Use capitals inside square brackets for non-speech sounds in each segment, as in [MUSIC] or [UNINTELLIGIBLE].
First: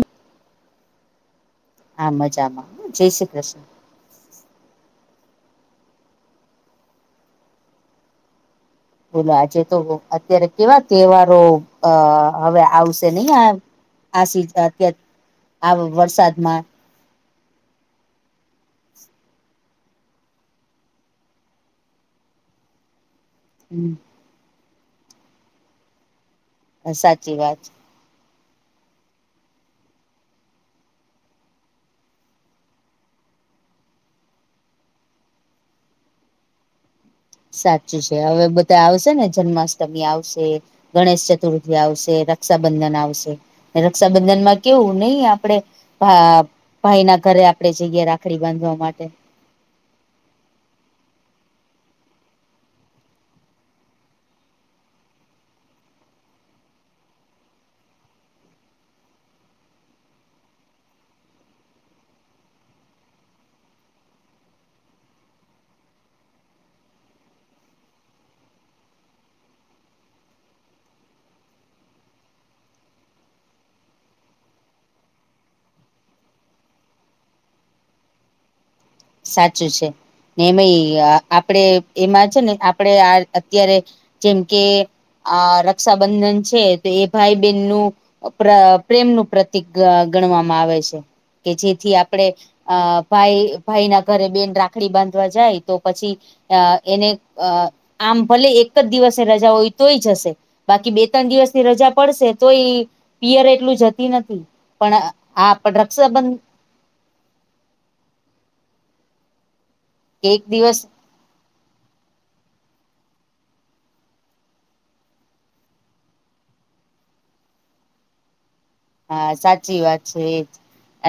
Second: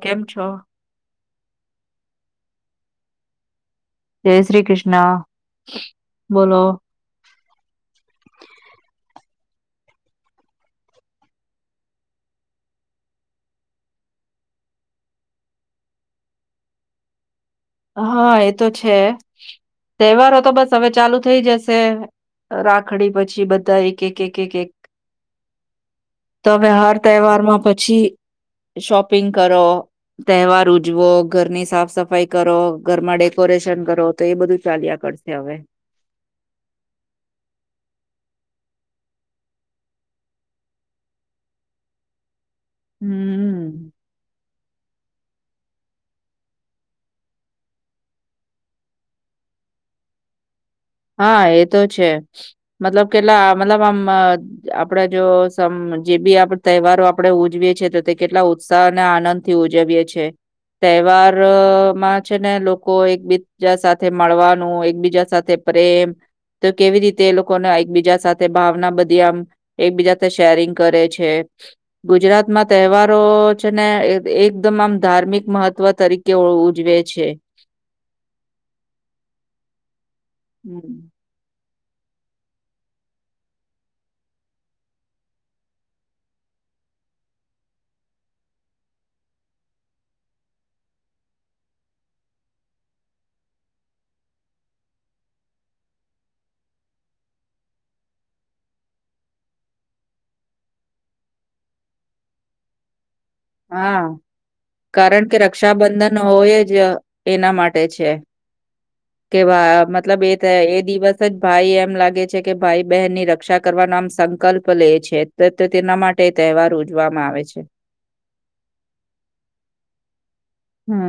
કેમ છો. આ મજામાં જય શ્રી કૃષ્ણ. જય શ્રી કૃષ્ણ બોલો. બોલો આજે તો અત્યારે કેવા તહેવારો અ હવે આવશે નહી આ આ સી અત આ વરસાદમાં હા એતો છે તહેવારો તો બસ હવે ચાલુ થઈ જશે. રાખડી પછી બધા એક એક એક એક એક તવે હર સાચી વાત તહેવારમાં પછી શોપિંગ કરો તહેવાર ઉજવો ઘરની સાફ સફાઈ કરો ઘરમાં ડેકોરેશન કરો તો એ બધું ચાલ્યા કરશે હવે. સાચું છે હવે બધા આવશે ને જન્માષ્ટમી આવશે ગણેશ ચતુર્થી આવશે ર રક્ષાબંધન આવશે હમ્મ. રક્ષાબંધનમાં કેવું નહી આપડે ભાઈ ના ઘરે આપડે જઈએ રાખડી બાંધવા માટે. હા એ તો છે મતલબ કેટલા મતલબ આમ આપડે જો જે બી આપ તહેવારો આપડે ઉજવીએ છીએ તો તે કેટલા ઉત્સાહ અને આનંદ થી ઉજવીએ છીએ. તહેવાર માં છે ને લોકો એકબીજા સાથે મળવાનું એકબીજા સાથે પ્રેમ તો કેવી રીતે એ લોકોને એકબીજા સાથે ભાવના બધી આમ એકબીજા શેરિંગ કરે છે. ગુજરાતમાં તહેવારો છે ને એકદમ આમ ધાર્મિક મહત્વ તરીકે કેવ ઉજવે છે. સાચું છે ને એમાંય હમ્મ, આપણેે એમાં છે ને આપણે આ અત્યારે. જેમ કે આ રક્ષાબંધન છે તો એ ભાઈ બહેન નું. પ્ર પ્રેમ નું પ્રતિક ગણવામાં આવે છે. કે જેથી આપડણે અ ભાઈ. ભાઈ ના ઘરે બેન રાખડી બાંધવા જાય તો પછી. અ એને અ આમ ભલે એક જ દિવસે રજા હોય તોય જ હશે. બાકી બે ત્રણ દિવસની રજા પડશે તો એ. પિયર એટલું જતી હા. નથી પણ કારણ કે હા પણ રક્ષાબંધન રક્ષાબંધ. હોય જ એના માટે છે કે મતલબ એ એ દિવસ. જ ભાઈ એમ લાગે છે કે ભાઈ બહેનની રક્ષા કરવાનો આમ સંકલ્પ લે છે. તેના માટે તહેવાર ઉજવામાં આવે છે. હા સાચી વાત છે એજ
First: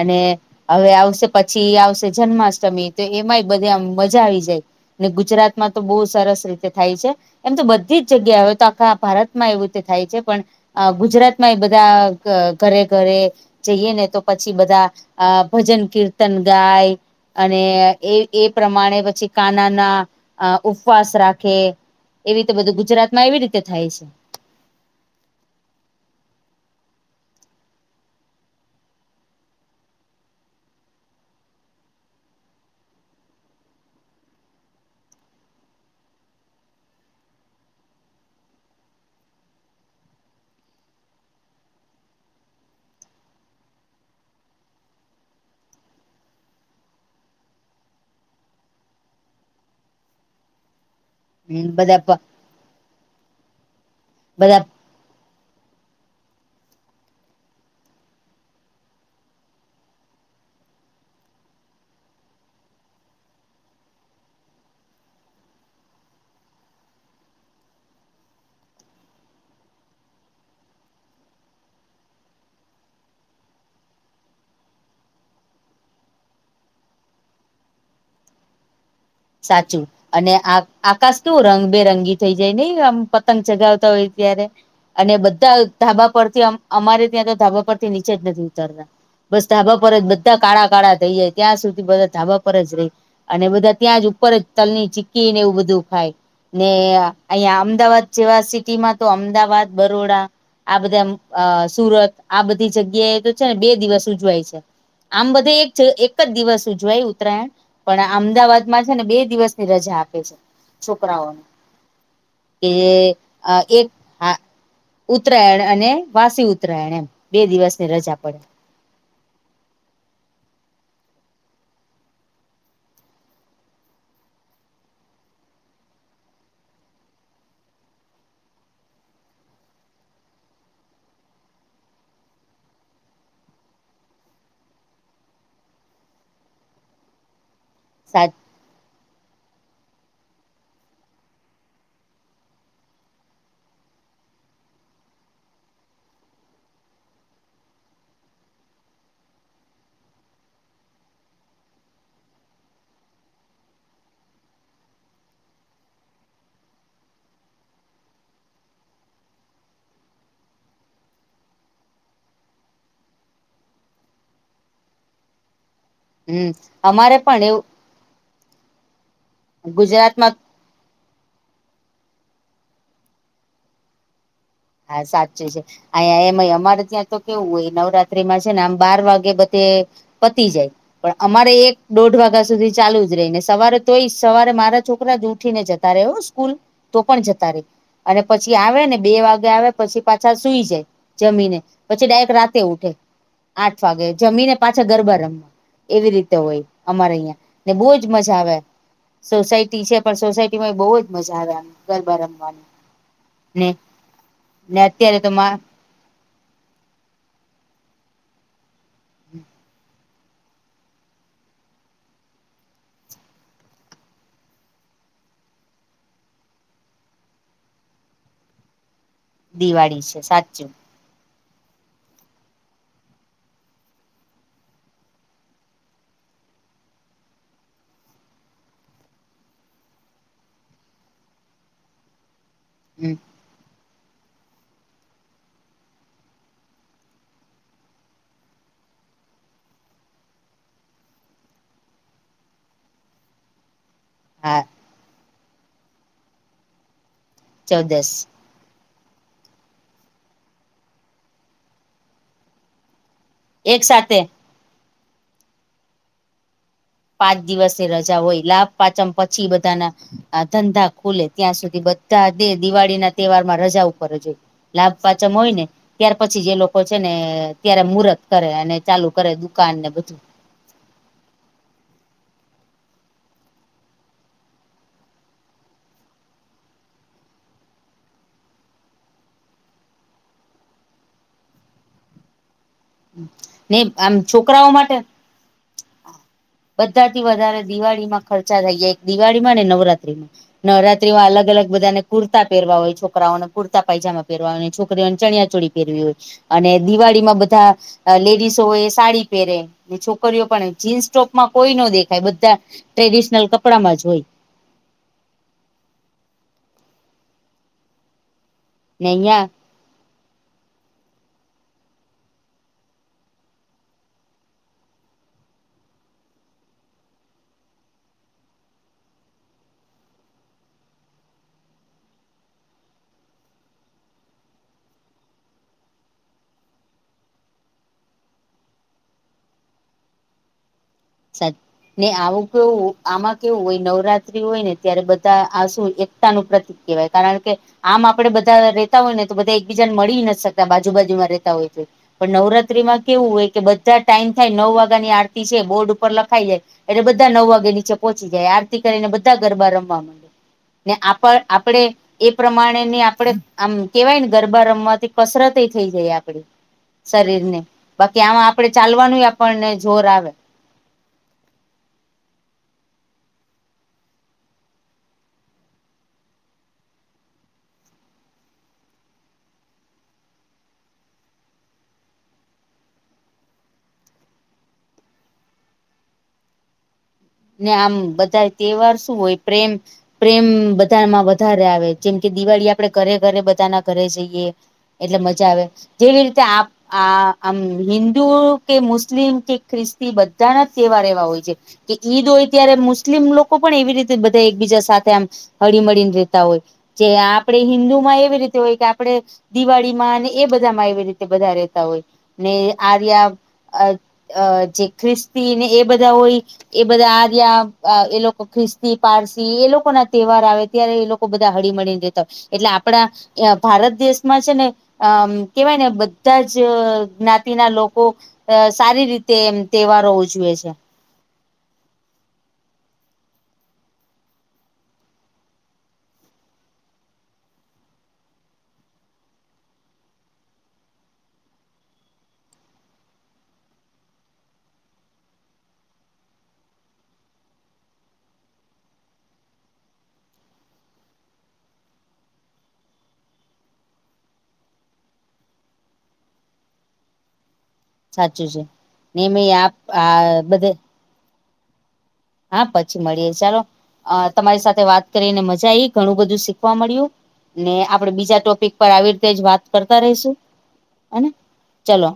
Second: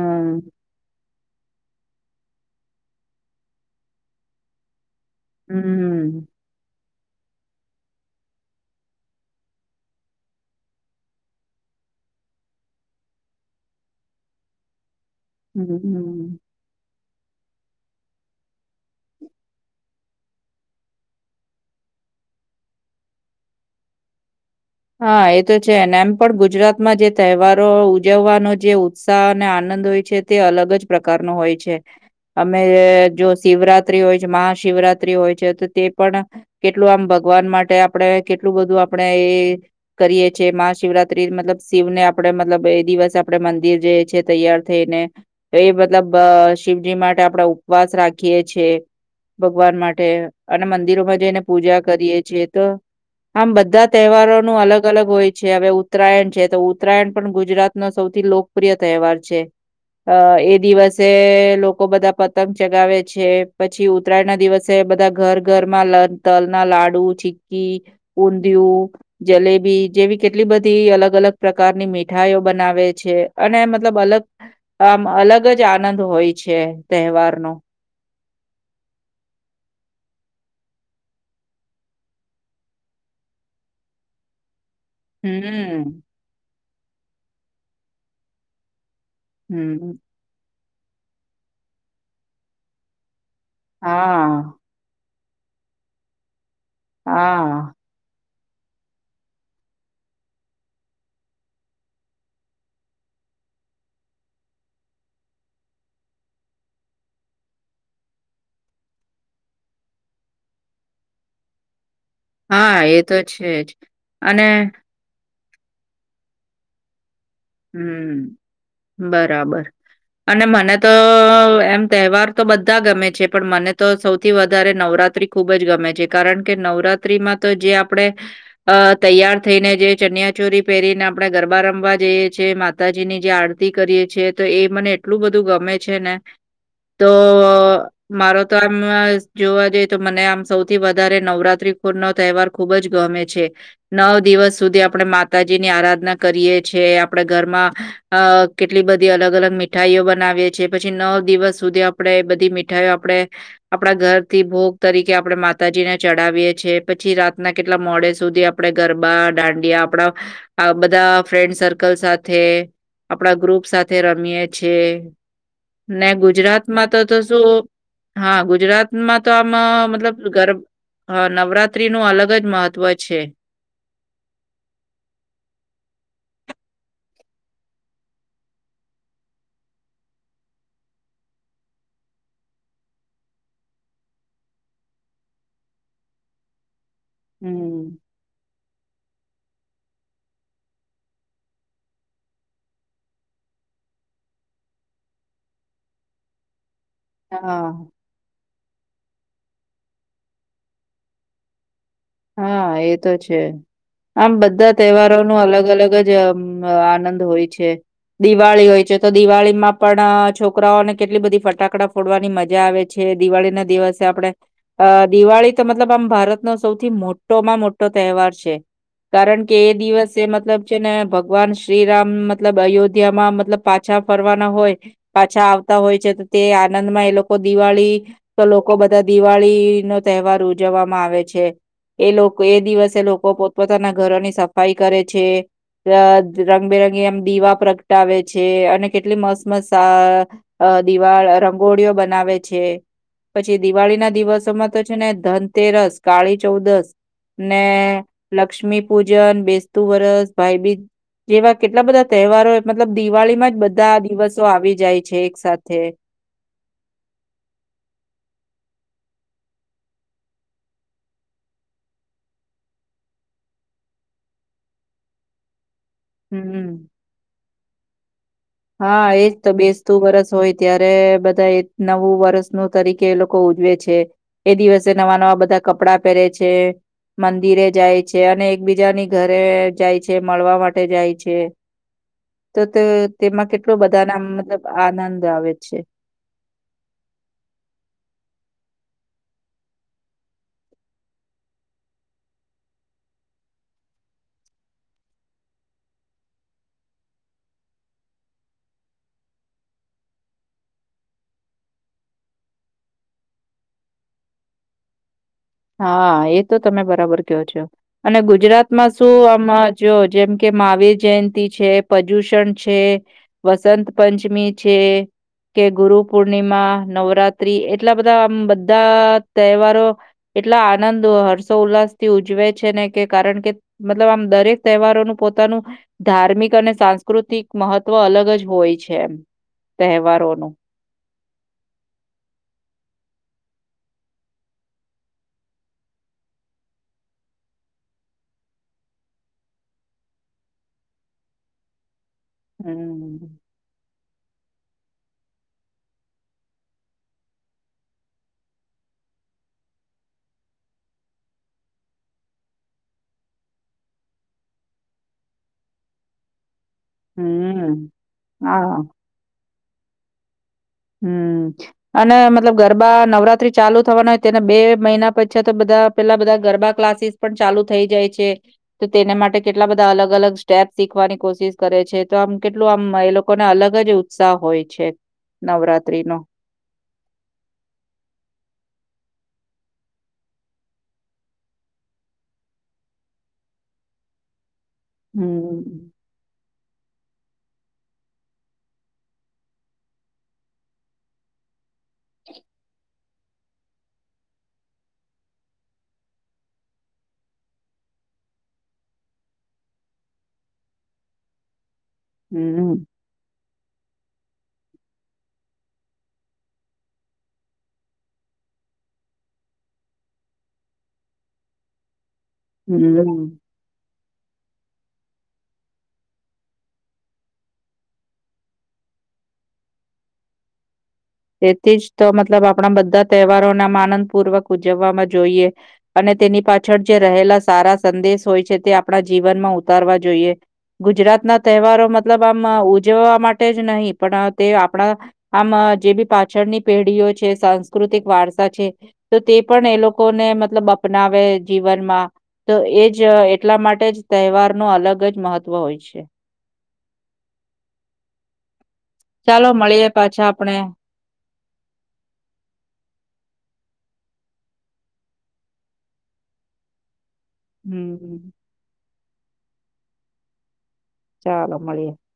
અને હવે આવશે. પછી આવશે જન્માષ્ટમી તો એમાંય બધે આમ મજા આવી જાય ને ગુજરાતમાં તો બહ હમ્મ. સરસ રીતે થાય છે. એમ તો બધી જ જગ્યા હોય તો આખા ભારતમાં એવું તે થાય છે પણ અ ગુજરાત માં એ બધા ઘરે ઘરે જઈએ ને તો પછી બધા અ ભજન કીર્તન ગાય અને એ એ પ્રમાણે પછી કાનાના ઉપવાસ રાખે એવી રીતે બધું ગુજરાત માં એવી રીતે થાય છે. હા એ તો છે ને એમ પણ ગુજરાતમાં જે તહેવારો ઉજવવાનો જે ઉત્સાહ અને આનંદ હોય છે. તે અલગ જ પ્રકાર ન હોય છે. અમે જો શિવરાત્રી હોય છે મહાશિવરાત્રી હોય છે તો તે પણ કેટલું આમ ભગવાન માટે આપણેે કેટલું બધું આપણેે એ કરીએ છીએ મહા શિવરાત્રી મતલબ શિવ ને આપણેે મતલબ એ દિવસ આપણેે મંદિર જે છી તૈયાર થઈને તો એ મતલબ શિવજી માટે આપણે ઉપવાસ રાખીએીએ ભગવાન માટે અને મંદિરોમાં ને પૂજા બધા કરીએ છીએ તો આમ બધા તહેવારો ન બધા અલગ અલગ અલગ હોય છે હવે ઉત્તરાયણ છે તો ઉત્તરાયણ પણ ગુજરાત ન સૌથી લોકપ્રિય તહેવાર છે. અ એ દિવસે લોકો બધા પતંગ ચગાવે છે પછી ઉત્તરાય ના દિવસે બધા ઘર ઘરમાં લ તલ ના લાડુ ચીકી-' ઉઘીયુ જલેબી જેવી કેટલી બધી અલગ અલગ પ્રકારની મીઠાઈઓ બનાવે છે અને મતલબ અલગ આમ અલગ જ આનંદ હોય છે તહેવારનો સાચું અને આ આકાશ કેવું રંગબેરંગી થઈ જાય નહ આમ પતંગ ચગાવતા હોય ત્યારે અને બધા હમ્મ, ધાબા પરથી અમારે ત્યાં તો ધાબા પરથી નીચે જ નથી ઉતરતા બસ ધાબા પર હમ્મ. જ બધા કાળા કાળા થઈ જાય ત્યાં સુધી બધા ધાબા પર જ રહી અને બધ ત્યાં જ ઉપર જ હા, તલની ચીકી ને એવું બધું ખાય ને અહિયાંયા હા, અમદાવાદ જેવા સિટી માં તો અમદાવાદ બરોડા આ બધા સુરત આ બધી જગ્યાએ તો છે ને બે દિવસ ઉજવાય છે. આમ બધે એક એક જ દિવસ ઉજવાય ઉત્તરાયણ પણ અમદાવાદ માં છે ને બે દિવસ ની રજા આપે છે છોકરાઓને કે હા એ તો છે જ જે એક અને ઉત્તરાયણ અને વાસી ઉત્તરાયણ એમ બે દિવસની રજા હમ પડે બરાબર અને મને તો એમ તહેવાર તો બધા ગમે છે પણ મને તો સૌથી વધારે નવરાત્રી ખૂબ જ ગમે છે કારણ કે નવરાત્રીમાં તો જે આપણે અ તૈયાર થઈને જે ચનિયા ચોરી પહેરીને આપણે ગરબા રમવા જેઈ માતાજીની જે આરતી કરીએ છી તો એ મને એટલું બધું ગમે છે ને તો સાચ મારો તો આમ જોવા જઈએ તો મને આમ સૌથી વધારે નવરાત્રીપુર નો તહેવાર ખુબ જ ગમે છે. નવ દિવસ સુધી આપણે માતાજી ની આરાધના કરીએ છ છેએ આપણે ઘરમાં અ કેટલી બધી અલગ અલગ મીઠાઈઓ બનાવીએ છીએ પછી નવ દિવસ સુધી આપણેે બધી ઠું આપડે આપણા ઘરથી ભોગ તરીકે આપણેે માતાજીને ચડાવીએ છેએ પછી રાતના કેટલા મોડે સુધી આપે ગરબા દાંડિયા આપણા બધા ફ્રેન્ડક સરકલ--' લ સાથે આપડા ગ્રુપ સાથે રમીએ છેએ ને હમ ગુજરાતમાં તો અમારે તો પણ શું? એવું હા ગુજરાતમાં તો આમ મતલબ ગુજરાતમાં ગર હા નવરાત્રી નું અલગ જ મહત્વ છે. હા સાચી છે. અ એમ અમારે ત્યાં તો કેવું હોય નવરાત્રીમાં છે ને આમ બાર વાગે બધે પતી જાય. પણ અમારે એક દોઢ વાગ્યા સુધી ચાલુ જ રહી ને સવારે તોય જ સવારે મારા છોકરા જ ઉઠી ને જતા રહે સ્કૂલ તો પણ જતા રે હમ અને પછી આવે ને બે વાગે આવે પછી પાછા સુઈ જાય જમીને પછી ડાયરેક્ટ રાતે ઉઠે આઠ વાગે જમીને પાછા ગરબા રમવા એવી રીતે હોય અમારે અહં હા ને બહુ જ મજા આવે સોસાયટી છે પણ સોસાયટી માં બહુ જ મજા આવે ગરબા રમવાની હા એ તો છે. ને આમ બધા ને તહેવારો અત્યારે ન તો માં અલગ અલગ જ આનંદ હોય છે દિવાળી હોય છે તો દિવાળી માં પણ છોકરાઓને કેટલી બધી ફટાકડા ફોડવાની મજા આવે છે છે દિવાળી ના દિવસે આપણે અ દિવાળી તો મતલબ આમ ભારત ન સૌ મોટોમાં મોટો તહેવાર છે કારણ કે એ દિવાળી દિવસે છે મતલબ સાચું છે ને ભગવાન શ્રીરામ મતલબ અયોધ્યામાં મતલબ પાછા ફરવાના હોય પાછા આવતા હોય છે તો તે આનંદમાં એ લોકો દિવાળી તો લોકો બધા દિવાળી નો તહેવાર ઉજવવામાં આવે છે એ લોકો એ દિવસે હમ લોકો પોતપોતાના ઘરોની સફાઈ કરે છે રંગબેરંગી એમ દીવા પ્રગટાવે છે અને કેટલી મસ મસ અ અ દિવાળ રંગોળીઓ બનાવે છે પછી દિવાળી ના હા દિવસોમાં તો છે ને ધનતેરસ કાળી ચૌદશ ને ચૌદસ લક્ષ્મી પૂજન બેસતું વરસ ભાઈબીજ જેવા કેટલા બધા તહેવારો મતલબ દિવાળીમાં જ એક બધા સાથે દિવસો આવી જાય છે એક સાથે પાંચ દિવસે રજા હોય લાભ પાચમ પછી બધાના આ ધંધા ખુલે ત્યાં સુધી બધા દે દિવાળી ના તહેવાર માં રજા ઉપર જોઈ લાભ પાચમ હોય ને ત્યાર પછી જે હમ્મ. લોકો છે ને ત્યારે મુરર્ત કરે અને ચાલુ હા, એજ કરે તો દુકાન ને બેસતું બધું વરસ હોય ત્યારે બધા એક નવું વર્ષ ન તરીકે એ લોકો ઉજવે છે એ દિવસે નવા નવા બધા કપડા પહેરે છે. મંદિરે જાય છે અને એકબીજાની ઘરે જાય છે મળવા માટે જાય છે [INAUDIBLE] તો તે તેમાં કેટલો ને બધા આમ ના મતલબ છોકરાઓ આનંદ આવે છે બધા થી વધારે દિવાળી માં ખર્ચા થઈ જાય એક દિવાળીમાં અને નવરાત્રીમાં નવરાત્રી અલગ અગ બધાને કુર્તા પહેરવા હોય છોકરાઓને કુર્તા પાયજા પહેરવા હોયને છોકરીઓને ચણિયા ચોળ પરવી હોય અને દિવાળી માં બધા લેડીસો હોય એ સાડી પહેરે છોકરીઓ પણ જીન્સ ટોપ માં કોઈ ન દેખાય બધા ટ્રેડિશનલ કપડામાં જ હોય હા એ તો તમે બરાબર કયો છો અને ગુજરાતમાં ને શું અહિયાં આમ જો જેમ કે મહાવીર જયંતિ છે પ્રદૂષણ છે વસંત પંચમી છે. કે ગુરુ પૂર્ણિમા નવરાત્રી એટલા બધા આમ બધા તહેવારો એટલા આનંદ હર્ષોલ્લાસ થી ઉજવે છે ને કે કારણ કે મતલબ આમ દરેક તહેવારોનું પોતાનું ધાર્મિક અને સાંસ્કૃતિક મહત્વ અલગ જ હોય છે એમ તહેવારોનું સા ને આવું કેવું આમાં કેવું હોય નવરાત્રી હોય ને ત્યારે બધા આ શું એકતા નુ પ્રત કેવાય કારણ કે આમ આપડે બધા રહેતા હોય ને તો બધા એકબીજાને મળી નથી શકતા બાજુ બાજુમાં રહેતા હોય તો પણ નવરાત્રી માં કેવું હમ્મ. હોય કે બધા ટાઈમ થાય નવ વાગ્યા ની આરતી છે બોર્ડ ઉપ લખાઈ જાય એટલે બધા નવ વાગે નીચે પહોંચી જાય આરતી કરીને બધા ગરબા રમવા માંડે ને આપ આપણેે એ પ્રમાણે ને આપડે આમ કેવાય ને ગરબા રમવાથી કસરત થઈ જાય આપડી શરીર ને હમ્મ, બાકી આમાં આપડે હા. ચાલવાનું આપણને જોર આવે હમ્ અને મતલબ ગરબા નવરાત્રી ચાલુ થવાના હોય તેને બે મહિના પછી તો બધા પેલા બધા ગરબા ક્લાસીસ- પણ ચાલુ થઈ જાય છે. તો તેને માટે કેટલા બધા અલગ અલગ સ્ટેપ શીખવાની કોશિશ કરે છે તો આમ કેટલું આમ એ લોકો- લોકોને અલગ જ ઉત્સાહ હોય છે નવરાત્રી નો- ને આમ બધા તહેવાર શું હોય પ્રેમ- પ્રેમ બધામાં વધારે આવે જેમ કે દિવાળી આપડે ઘરે ઘરે બધાના ઘરે જઈએ- એટલે મજા આવે હમ્મ જેવી રીતે આપ- આ આમ હિન્દુ કે મુસ્લિમ કે ખ્રિસ્તી બધાના તહેવાર એવા હોય છે. કે ઈદ હોય ત્યારે મુસ્લિમ લોકો પણ એવી રીતે બધા એકબીજા સાથે આમ હળીમળીને રહેેતા હોય. જે આપે હિન્દુ માં એવી રીતે હોય કે આપણે- દિવાળી માં અને એ બધા માં એવી રીતે બધા રહેતા હોય- ને હમ્મ આર્ય જે ખ્રિસ્તી ને એ બધા હોય? એ બધા આર્ય એ લોકો ખ્રિસ્તી પારસી એ લોકો ના તહેવાર આવે ત્યારે એ લોકો- બધા હળી મળળીને જેતા હોય એટલે હમ્મ. આપણા- ભારત દેશમાં છે ને અમ કેવાય ને બધા જ જ્ઞાતિના લોકો- અ સારી રીતે એમ તહેવારો ઉજવે છે. તેથી જ તો મતલબ આપણા બધા તહેવારોને આમ આનંદપૂર્વક ઉજવવામાં જોઈએ- અને તેની પાછળ જે રહેલા સારા સંદેશ હોય છે તે આપણા જીવનમાં ઉતારવા જોઈએ- ગુજરાતના તહેવારો મતલબ આમ ઉજવવા માટે જ નહીં પણ તે આપણા- આમ જે બી પાછળની પેઢીઓ છે સાંસ્કૃતિક વારસા છે. તો તે પણ એ લોકોને મતલબ અપનાવે જીવનમાં- તો એ જ એટલા માટે જ તહેવાર ન અલગ જ મહત્વ હોય છે. સાચું છે ને મે ચાલો આ મળીએ પાછા આ આપણે બધે- હા પછી મળીએ ચાલો- અ તમારી સાથે વાત કરીને મજા આઈ ઘણું બધું શીખવા મળ્યું- ને આપડે હમ બીજા ટોપિક પર આવી રીતે જ વાત કરતા રહીશું- હેને ચાલો મળીએ [UNINTELLIGIBLE] ચલો